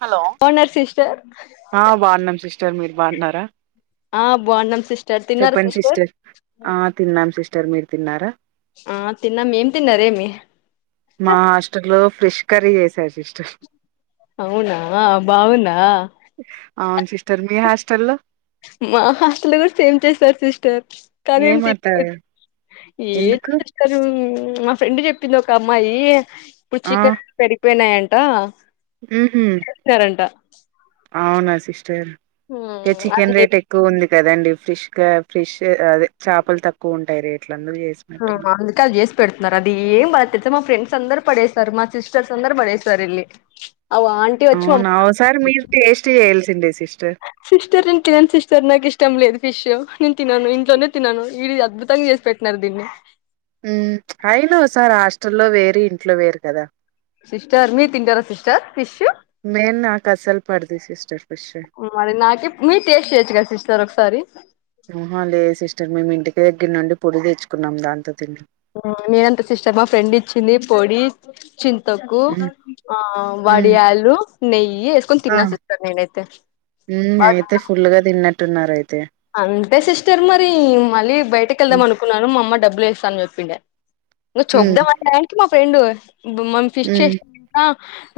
Hello బాగున్నారు sister బణం మీరు బాధారా ఆ బాగు న శ టర్ తిన్నారు సిస్టర్ ఆ తిన్నాం సిస్టర్ మీరు తిన్నారా ఆ తిన్నా మేం తిన్నారేమి మా అస్ర్లో ఫ్రెష్ కర వేసయి ఇష్ట అవునా ఆ బాగుందా తెల్లో మా హాస్టల్ లో కూడా చేంజ్ చేసారు సిస్టర్ కానీ ఏం ఏమట తలేదు [unintelligible] ఏం ఎందుకు సిస్టరు మా ఫ్రెండ్ చెప్పింది ఒక అమ్మాయి ఆ పిచ్చికలు పెరిపోయినాయన్ దా ఉహు వస్తారంట అవునా సిస్టర్ ఇకా చికెన్ అది రేట్ ఎక్కువ ఉంది కదండి ఫ్రిష్ గా ఫ్ర్రిష్ అదే చేపలు తక్కువ ఉంటాయి రేట్లు అందుకు హ చేసినట్టున్నా అందుకే అది చేసి పెడుతున్నారు అది ఏం బాగొద్ తెలుసా మా ఫ్రెండ్స్ అందర్ పడేస్తారు మా సిస్టర్స్ అందర్ పడేస్తారు ఎల్లి అవున ఒకసారి మీరు టెస్ట్ చేయాలిసి తిండేసి సిస్టర్ ఇంకెమి సిస్టర్ నాకు ఇష్టం లేదు విష్యొ [inaudible] తినను ఇంట్లో నే తినను ఇడియ అద్భుతంగా చేసి పెట్టినారు దీన్ని మ్మ్ అయిన ఓకసారి హస్ట హాస్టల్ లో వేరు ఇంట్లో వేరు కదా సిస్టర్ మీరు తిన్టార సిస్టర్ ఫిష్ మైన్ నా కసాలు పడదు సిస్టర్ ఫిష్ మరి నాకి మీరు టేస్ట్ చేయొచ్చు కదా సిస్టర్ ఒకసారి ఆహ లేదు సిస్టర్ మిము ఇంటికా ఇంటి దగ్గర నుండి పొడి తెచ్చుకున్నాం దాంతో తిన్నాం నేనంత సిస్టర్ మా ఫ్రెండ్ ఇచ్చింది పొడి చింతొక్కు హ్మ్ ఆ వడియాలు లేయి మ్మ్ అయితే ఫుల్గా తిన్నాం తిన్నారు అయిత్ అవును అంతే సిస్టర్ మరి మళీబ్ బయటకెళ్దాము అనుకున్నాను మా అమ్మ డబ్ వేస్తా అని చెప్పిండ నువ్ హ్మ్ చూద్దాం అనేసారికి మా ఫ్రెండు ఇప్పుడు మనం ఫిష్ హ్మ్ చేసిన కూడ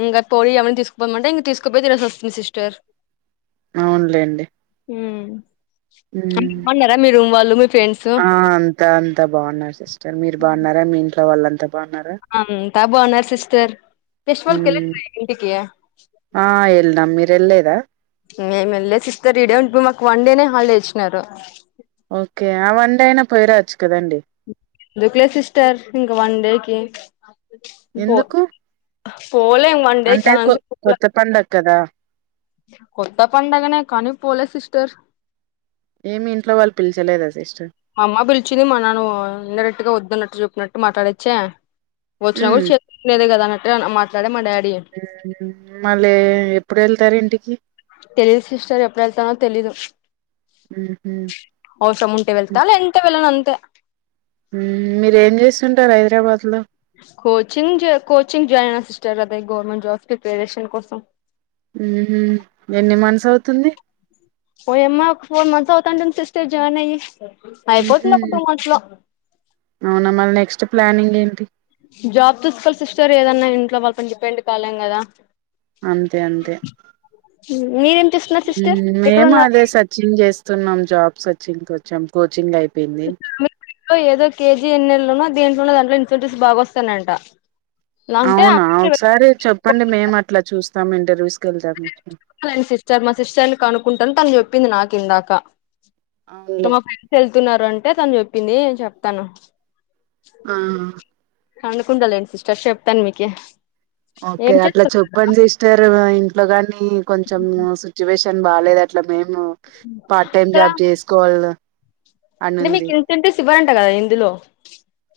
ఇంగ పోయి ఆమెన్ తీసుకుపోమంటే, ఇంక తీసుకుపోయి తినేసి వస్తుంది సిస్టర్ అవునులేండి. హ్మ్ ఫ్రెండ్స్ ఆ అంతా అంతా బాగున్నారు సిస్టర్, మీరు బాగున్నారా మీ ఇంట్ ట్లో వాళ్ళంత? అంతా బావున్నారు సిస్టర్, హ్మ్ ఫెస్టివల్కెళ్లలేదా ఇంటికి? ఆ వెళ్ళినాం మీరు వెళ్ళలేదా ఏం ఎల్లలేద్ సిస్టర్, ఈడే ఉండిపోమాక్ వన్ డేనే హాలిడే ఇచ్చినారు. ఓకే, ఆ వన్ డే అయినా పోయి రావచ్చు కదండి? దుకులే సిస్టర్? ఇంకా వన్ డేకి? ఎందుకు? ఆఫ్ పోలేం వన్ డే కి, అంటే చాన కొ అల్సి కొత్త [unintelligible] పండగ కదా కొత్త పండగనే కనీ, పోలే సిస్టర్. ఏమి? ఇంట్లో వాళ్ళు పిలిచలేద సిస్ మా అమ్మ పిలిచింది మా నాన్న వో ఇండైరెక్ట్గా వద్దన్నట్టు చెప్ న్నట్టు మాట్లాడచ్చా? వచ్చినా హ్మ్ కూడ చే [unintelligible] నేదే కదా అన్నట్ ట్లెనా మాట్లాడేది? మా డాడ్ మ్మ్ హ్మ్ మళ్ళీ ఎప్పుడెళ్తారు ఇంటికి? తెలీదు సిస్టర్, ఎప్పుడెల్తానో తెలీదు. హ్మ్ ఔసరముంటే హు వెళ్తా లేదంటే వెళ్ళనంతె. మీరేం చేస్తుంటారు హైదరాబాద్ లో? కోచింగ్ జె కోచింగ్ జాయిన్ అయిన సిస్టర్, అదే గవర్నమెంట్ జాబ్స్ ప్రిపరేషన్ కోసం. ఉమ్ హు, ఎన్ని మంత్స్ అవుతుంది? వోయమ్మా ఒక ఫోర్ మంత్స్ అవుతాందెంది సిస్టర్ జాయిన్ అయ్యి. మ్హూ అయిపోతుందొక టూ మంత్స్ లో. అవునా మళ్ళ నెక్స్ట్ ప్లానింగ్ ఏంటి? జాబ్ చూస్కోవాలి సిస్టర్ ఏదన్నా, ఇంట్లో వాళ్ళ పైన డిపెండ్ కాలేం కదా! అంతే అంతే. మీరేం చేస్తున్నారు ఉమ్, సిస్టర్ మేము ఎక్కడున్నారు అదే సర్చింగ్ చేస్ స్తున్నాం జాబ్ సర్చింగ్ కొచ్చాం, కోచింగయిప్ [unintelligible] ఏదో కే జీ ఎన్ ఎళ్లనో దెంట్లనో దాంట్ల, ఇన్సెంటివ్స్ బాగా వస్తానయంటా! అవునా! ఒకసారి చెప్పండి మేమట్లా చూస్ తం, ఇంటర్వ్యూస్ కి వెళ్తాం [unintelligible] లేండి సిస్టర్, మా సిస్టర్నీ కనుకుంటను తను చెప్ ప్పింది నాకిందాకా. [unintelligible] అవునులే చెప్తున్నారు అంటే తను చెప్పింది నే చెప్తాను. ఆ అనుకుంటాలేండి సిస్టర్ చెప్తాను మీకి ఓకే ఏం అట్లా చేస్తున్నారు చెప్పండి సిస్టర్ ఇంట్లో కాని కొంచెం సిట్యువేషన్ బాగాలేదు అట్లా మేము పార్ట్ టైమ్ ఇక్కడ జాబ్ చేసుకోవాల అని అంటే ఉంది. మీకు ఇన్సెంటివ్స్ ఇవ్వరంట కదా ఇందులో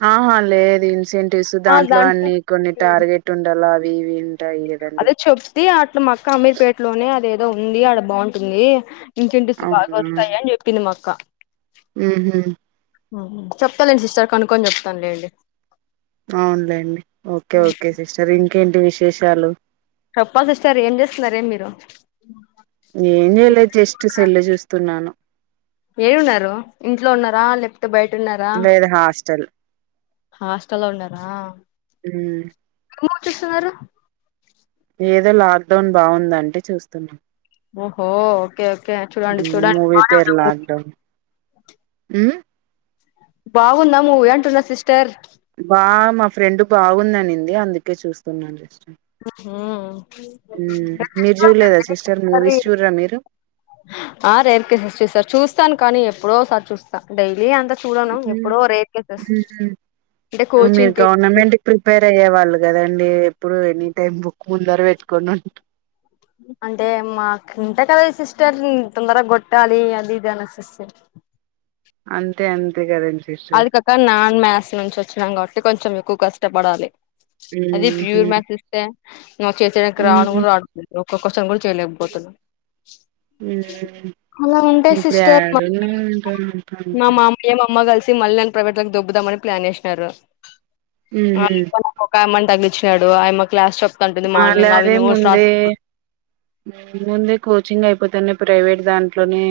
ఆహా లేదు ఇన్సె ఆ దాంట్లో అన్ని కొన్ని హ్మ్ టార్గెట్ ఉండాల అవి పవ అదే చెప్తే అట్ల మక్క అమీర్ పేటలోనే అదే ఏదో ఉంది అడ బాగుంటుంది ఇంకేంటి బాగా వస్తాయి అని చెప్పింది మక్క హుహు చెప్తాలేండి సిస్టర్ కనుక్కొని చెప్తానులేండి అవునులేండి ఓకే ఓకే సిస్టర్ ఇంకేంటి విషయం విశేషాలు చెప్పాలిసిస్టర్ ఏం చేస్తున్నారే మీరు నేను చేలేదు జస్ట్ సెల్ల చూస్తున్నాను ఏడు ఉన్నారు ఇంట్లో ఉన్నారా లేపోతే బయట ఉన్నారా లేదు హాస్టల్ హాస్ట లో ఉన్నారా ఉమ్ ఏం చేస్తున్నారు ఏదో లాక్ డౌన్ బాగుందంటే చూస్తున్నాం ఓహో ఓకే ఓకే చూడండి చూడండి ఆ బావున్నాదా మూవీ అంటున్న సిస్టర్ బా మా ఫ్రెండ్ బాగుందనింది అందుకే చూస్తున్నాను ఉమ్ మీరు చూడలేదా సిస్టర్ మూవీస్ చూడరా మీరు ఆ రేర్కే సస్ సార్ చూస్తాను కానీ ఎప్పుడో సారి చూస్తాం డై అంతా చూడను ఎప్పుడో రేర్ కేసెస్ ఉహు అంటే మీరు కోచింగ్కి గవర్నమెంట్ కి ప్రిపేర్ అయ్యే వాళ్ళు కదండి ఎప్పుడు ఎనీ టైమ్ బుక్ ముందర పెట్టుకని అంటే మాకు ఇంతే కదా సిస్టర్ తొందరగా కొట్టాలి అది ఇదనా సిస్టర్ అంతే అంతే కదండి సిస్టర్ అదికాక నాన్ మేథ్స్ నుంచి వచ్చినం గాబట్టి కొంచెం ఎక్కువ కష్టపడాలి అది ఉహు ప్యూర్ మ్యాథ్స్ ఇస్తే నువ్వు చేసేకి రాను ఉహు కూడా రాదు కొకొ ఉమ్ అలా ఉంటాయి ఇప్పుడు సిస్టర్ యాడున్నాంటా మా మామయ్య, అమ్మా కలిసి మళ్ళ నను ప్రైవేట్ లకు దొబ్బుదామని ప్లాన్ వేసినారు ఉహు ఒకా మన [unintelligible] వచ్చాడు ఆయమ్మ క్లాస్ చెప్ అలానే ముందే ముందే కోచింగ్ అయి పోతేనే ప్రైవేట్ దాంట్లోనే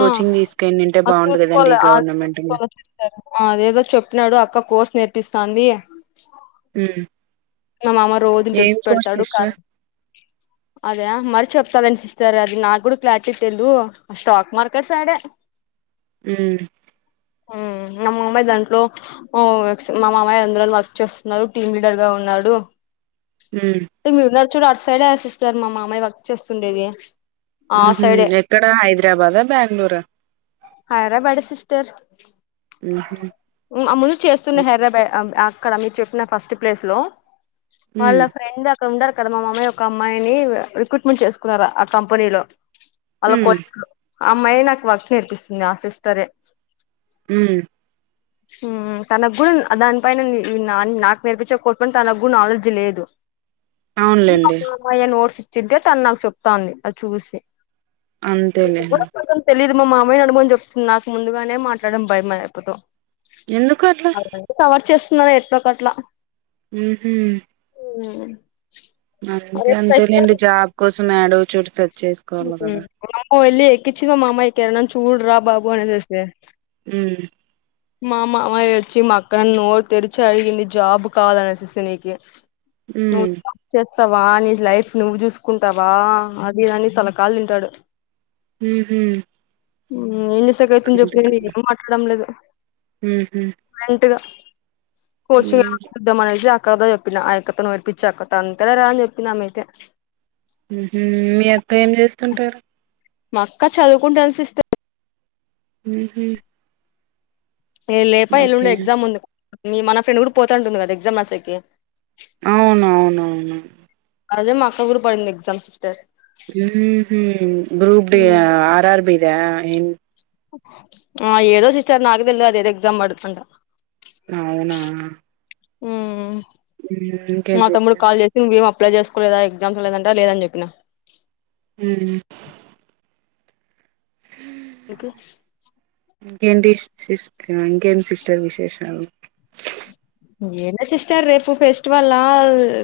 కోచింగ్ తీసుకెళ్ళింటే ఆ బాగుండు చూసుకోల కదండి ఆ గవర్నమెంట్ చూసుకో ఉమ్ అది ఏదో చెప్పినాడు అక్క కోర్స్ నేర్పిస్ సంది హ్మ్ కా మామ రోజుని తుడిసి పెడతాడు కార్ అదా మరి చెప్ సెవెన్ సిస్టర్ అది నాక్కూడా క్లారిటీ తెల్దు స్టాక్ మార్కెట్ సైడే హ్మ్ హ్మ్ మా మామయ్య దాంట్లో మా మామయ్య అందులో వర్క్ చేస్తున్నారు టీమ్ లీడర్ గా ఉన్నారు లో ఉమ్ [unintelligible] చూడు అట్ సైడ్ రాసిస్తారు మా మామయ్య వర్క్ చేస్తుండేది ఆ ఊహూ సైడే ఎక్కడ హైదరాబాదా బెంగుళూరా తరు ఆముందు చేస్తున్న హైర్రబ ఆ ఆ ఇక్కడ మీరు చెప్పిన ఫస్ట్ ప్లేస్ లో ఉమ్ వాళ్ళ ఫ్రెండ్ అక్కడ ఉండారు కదా మా మమ్మి ఒక అమ్మాయిని రిక్రూట్మెంట్ చేసుకున్నారు ఆ కంపెనీలో వాళ్ళ కో హ్మ్ ఆ అమ్మాయే నాకు వర్క్ నేర్పిస్తుంది ఆ సిస్టరే హ్మ్ హ్మ్ తనకి కూడా దాని పైన న నాకు నేర్పిచ్చ కొట్కుంట తను కు నాలెడ్జీ లేదు అవునులేండి చెప్తే తను నాకు చెప్తాంది అది చూసి అంతేలే మామయ నడుమని చెప్తుంది నాకు ముందుగానే మాట్లాడం భయమా అక్క తో ఎందుకు అట్లా కవర్ చేస్ న్న ఎక్కువ కట్లా ఊహూ హ్మ్ అంతే అంతేలేండి జాబ్ కోసం నాడు చూడుస చేసుకోవాలి కదా ఎల్లి ఎక్కించి మామా ఎకారణ చూడు రా బాబు అని అనేసి హ్మ్ మా మామయ్య వచ్చి మా అక్కని నోరు తెరిచి అడిగింది జాబ్ కావాలనేసి నీకి హ్మ్ స్తావా నీ లైఫ్ నువ్వు చూసుకుంటావా అది అని తల కాళు తింటాడు ఊహూ హ్మ్ ఏం దుస అతుందిని చెప్పినంది నేనేం మాట్లాడడం లేదు హ హ కోర్సిగాద్ద మన అక్కద చెప్పిన ఆ యక్కతను వేలిపించి అక్కత అంతదే రా అని చెప్పి ఆమె అయితే మీ అత్త ఏం చేస్తుంటారు మక్క చదువుకుంటా అనిసి ఇస్తంది హ లేదు ఎల్లుండే ఎగ్జామ్ ఉందు మీ మన ఫ్రెడ్ ఊడి పోతాంటుంది కదా ఎగ్జామ్ మాసకి అవునవునవును అరదే మాక్కగురు పడింది exam sisters group D R RB చ్చ అన్ ఆ ఏదో సిస్టర్ నాగదల్ అదేదో ఎక్సామ్ అకుంట అవునా ఉ హ్మ్. ఇంకేం మా తమ్ముడు సిస్టర్ కాల్ చేసి నువే అప్లై చేసుకోలేదా ఎగ్జామ్స్ లేదంటా లేదని చెప్పిన హ ఇ ఓక ఇంకేంటి సిస్ ఇంకేంటి సిస్టర్ విశేషాలు ఏ సిస్టర్ రేపు ఫెస్టివల్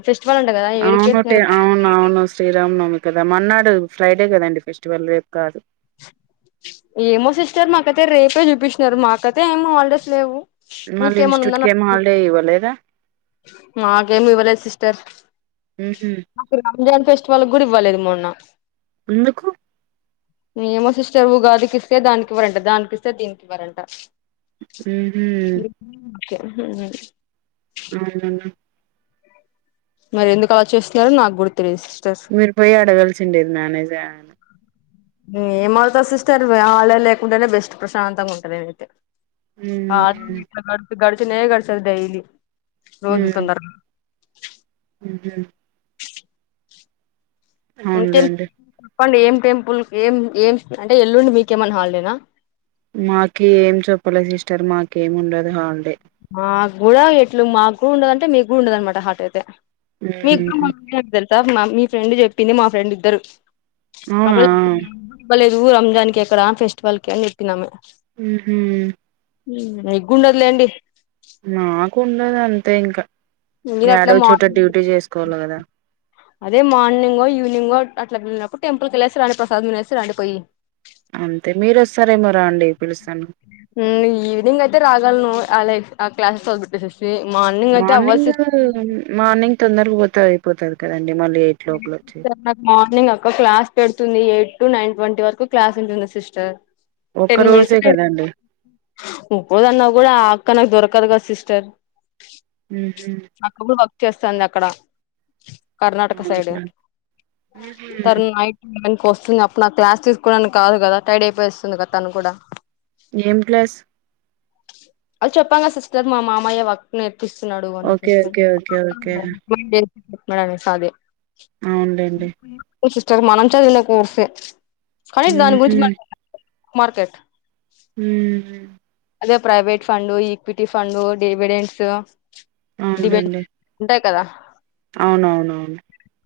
ఫెస్టివల్ అంట కదా అవును టే ఏడికేసినారు అవును అవును శ్రీరామ్ నమి కదా మన్నాడు ఫ్రైడే కదండి ఫెస్టివల్ రేపు కాదు ఏమో సిస్టర్ మాకైతే రేపే చూపిస్తుినారు మాకైతే ఏం హాలిడేస్ లేవు మళ్ళీ మీకేమన్నా ఇన్స్టిట్యూట్ కి ఏం ఉందా హాలిడే ఇవ్వలేదా నాకేమి ఇ్వలే సిస్ త ఉహు జన్ ఫెస్టివల్ కూడా ఇవ్వలేదు మొన్న ఎందుకు ఏమో సిస్టర్ ఉగాదికి ఇస్తే దానికి ఇవ్వరాంటా దానికి ఇస్తే దీనికివరంట ఉహు ఓకే అ [unintelligible] మరి ఎందుకు అలా చేస్తున్నారుారో నాకు గుడా తెలిదు మీరు పోయి అడగాల్సి ఉండేది మేనేజర్ ఏమవుతది సిస్టర్ హాలిడే లేకుంటేనే బెస్ట్ ప్రశాంతంగా ఉంటదిమేమైతే ఉమ్ అది గడుచినే గడ్చాడు డైలీ రోజు ఉమ్ తొందర ఉహు ఇంకేం అవునులేండి చెప్పండి ఏం టెంపుల్ ఏం ఏం అంటే ఎల్లుండి మీకేమన్నా హాలిడేనా మాకి ఏం చెప్పలే సిస్టర్ మాకేమి ఉండదు హాలిడే ఆ కూడా ఎట్లు మాకు కూడా ఉండదుంటే మీకు కూడా ఉండద అనమాట హాట్ అయిత మీదత ఉమ్ [unintelligible] మా మీ ఫ్రెండ్ చెప్పింది మా ఫ్రెండ్ ఇద్దరు అవునా అప్పుడ [unintelligible] రంజానికి ఎక్కడ ఫెస్టివల్ కి అని చెప్పిందమే ఉహు న గుండదూలెండి మాకుండదు అంత అ ఇంకా మీరు అట్లే ఏడో చోట మార్నింగ్ డ్యూటీ చేసుకోవాలి కదా అదే మార్నింగో ఈవినింగో అట్లా వెళ్ళినప్పుడు టెంపుల్కి వెళ్ళేసి రండి ప్రసాదం తీనేసి రండి పోయి అంతే మీరు వస్తారేమో రండి పిలుస్తాను హ్మ్మ్ ఈవినింగ్ అయితే రాగలను అలా ఆ్లాెస్గట్ స సిస్ మార్నింగ్ మార్నింగ్ తొందరగా పోతే అయిపోతాది నాకు మార్నింగ్ అక్క క్లాస్ పెడుతుంది ఎయిట్ టూ నైన్ ట్వంటీ వరకు క్లాస్ ఉంటుంది. సిస్టర్ ఒక్క టెన్ మినేట్స్ రోజే కదండి ఉప్పదన్నా కూడా ఆ అ క్కనకు దొరకదు గ సిస్టర్ ఊహుం చేస్తంది అక్కడ కర్ణాటక సైడ్ అవునా ఉహు తర్ నైట్ [unintelligible] వస్తుంది అప్పుడు నా క్లాస్ తీసుకోవడానికి కాదు కదా టైడ్ అయిపోస్తుంది కదా తను కూడా ఏం ప్లస్ అ చెప్పాంగ సిస్టర్ మా మామయ్య వక్ నేర్ప్ పిస్తున్నాడు ఓకే అనిపిస్తే ఓకే ఆ ఓకే ఓకే మా [unintelligible] [unintelligible] సావే అవునులేండి సిస్టర్ మనంచదివిన కోర్సే కనీ దాని ఉహు గురించి మా మార్కెట్ ఊహుం అదే private fund equity fund debentures debate అవునులేండి అంటక్ కదా అవునవునవును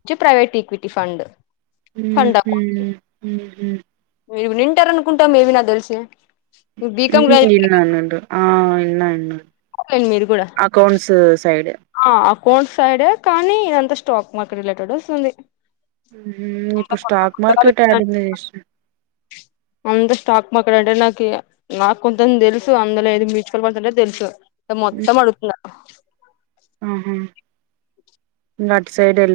చి private equity fund fund account ఊహుం ఊహుం మీరు వింనిటారనుకుంటా మీవి నాక్ తెలిసి బీకం గజ నన్నడు ఆ ఇన్నా ఇన్నా మీరు కూడా అకౌంట్స్ సైడ్ ఆ అకౌంట్ సైడ్ ఏ కానీ ఇదంతా స్టాక్ మార్కెట్ రిలేటెడ్ వస్తుంది. మ్ ఇప్పుడు స్టాక్ మార్కెట్ ఆడిందే హిస్టరీ అంత స్టాక్ మార్కెట్ అంటే నాకి నాకు కొంతంది తెలుసు అందులో ఏది మ్యూచువల్ ఫండ్స్ అంటే తెలుసు మొత్తం అడుగుతున్న ఆహ గట్ సైడ్ ఎల్ప్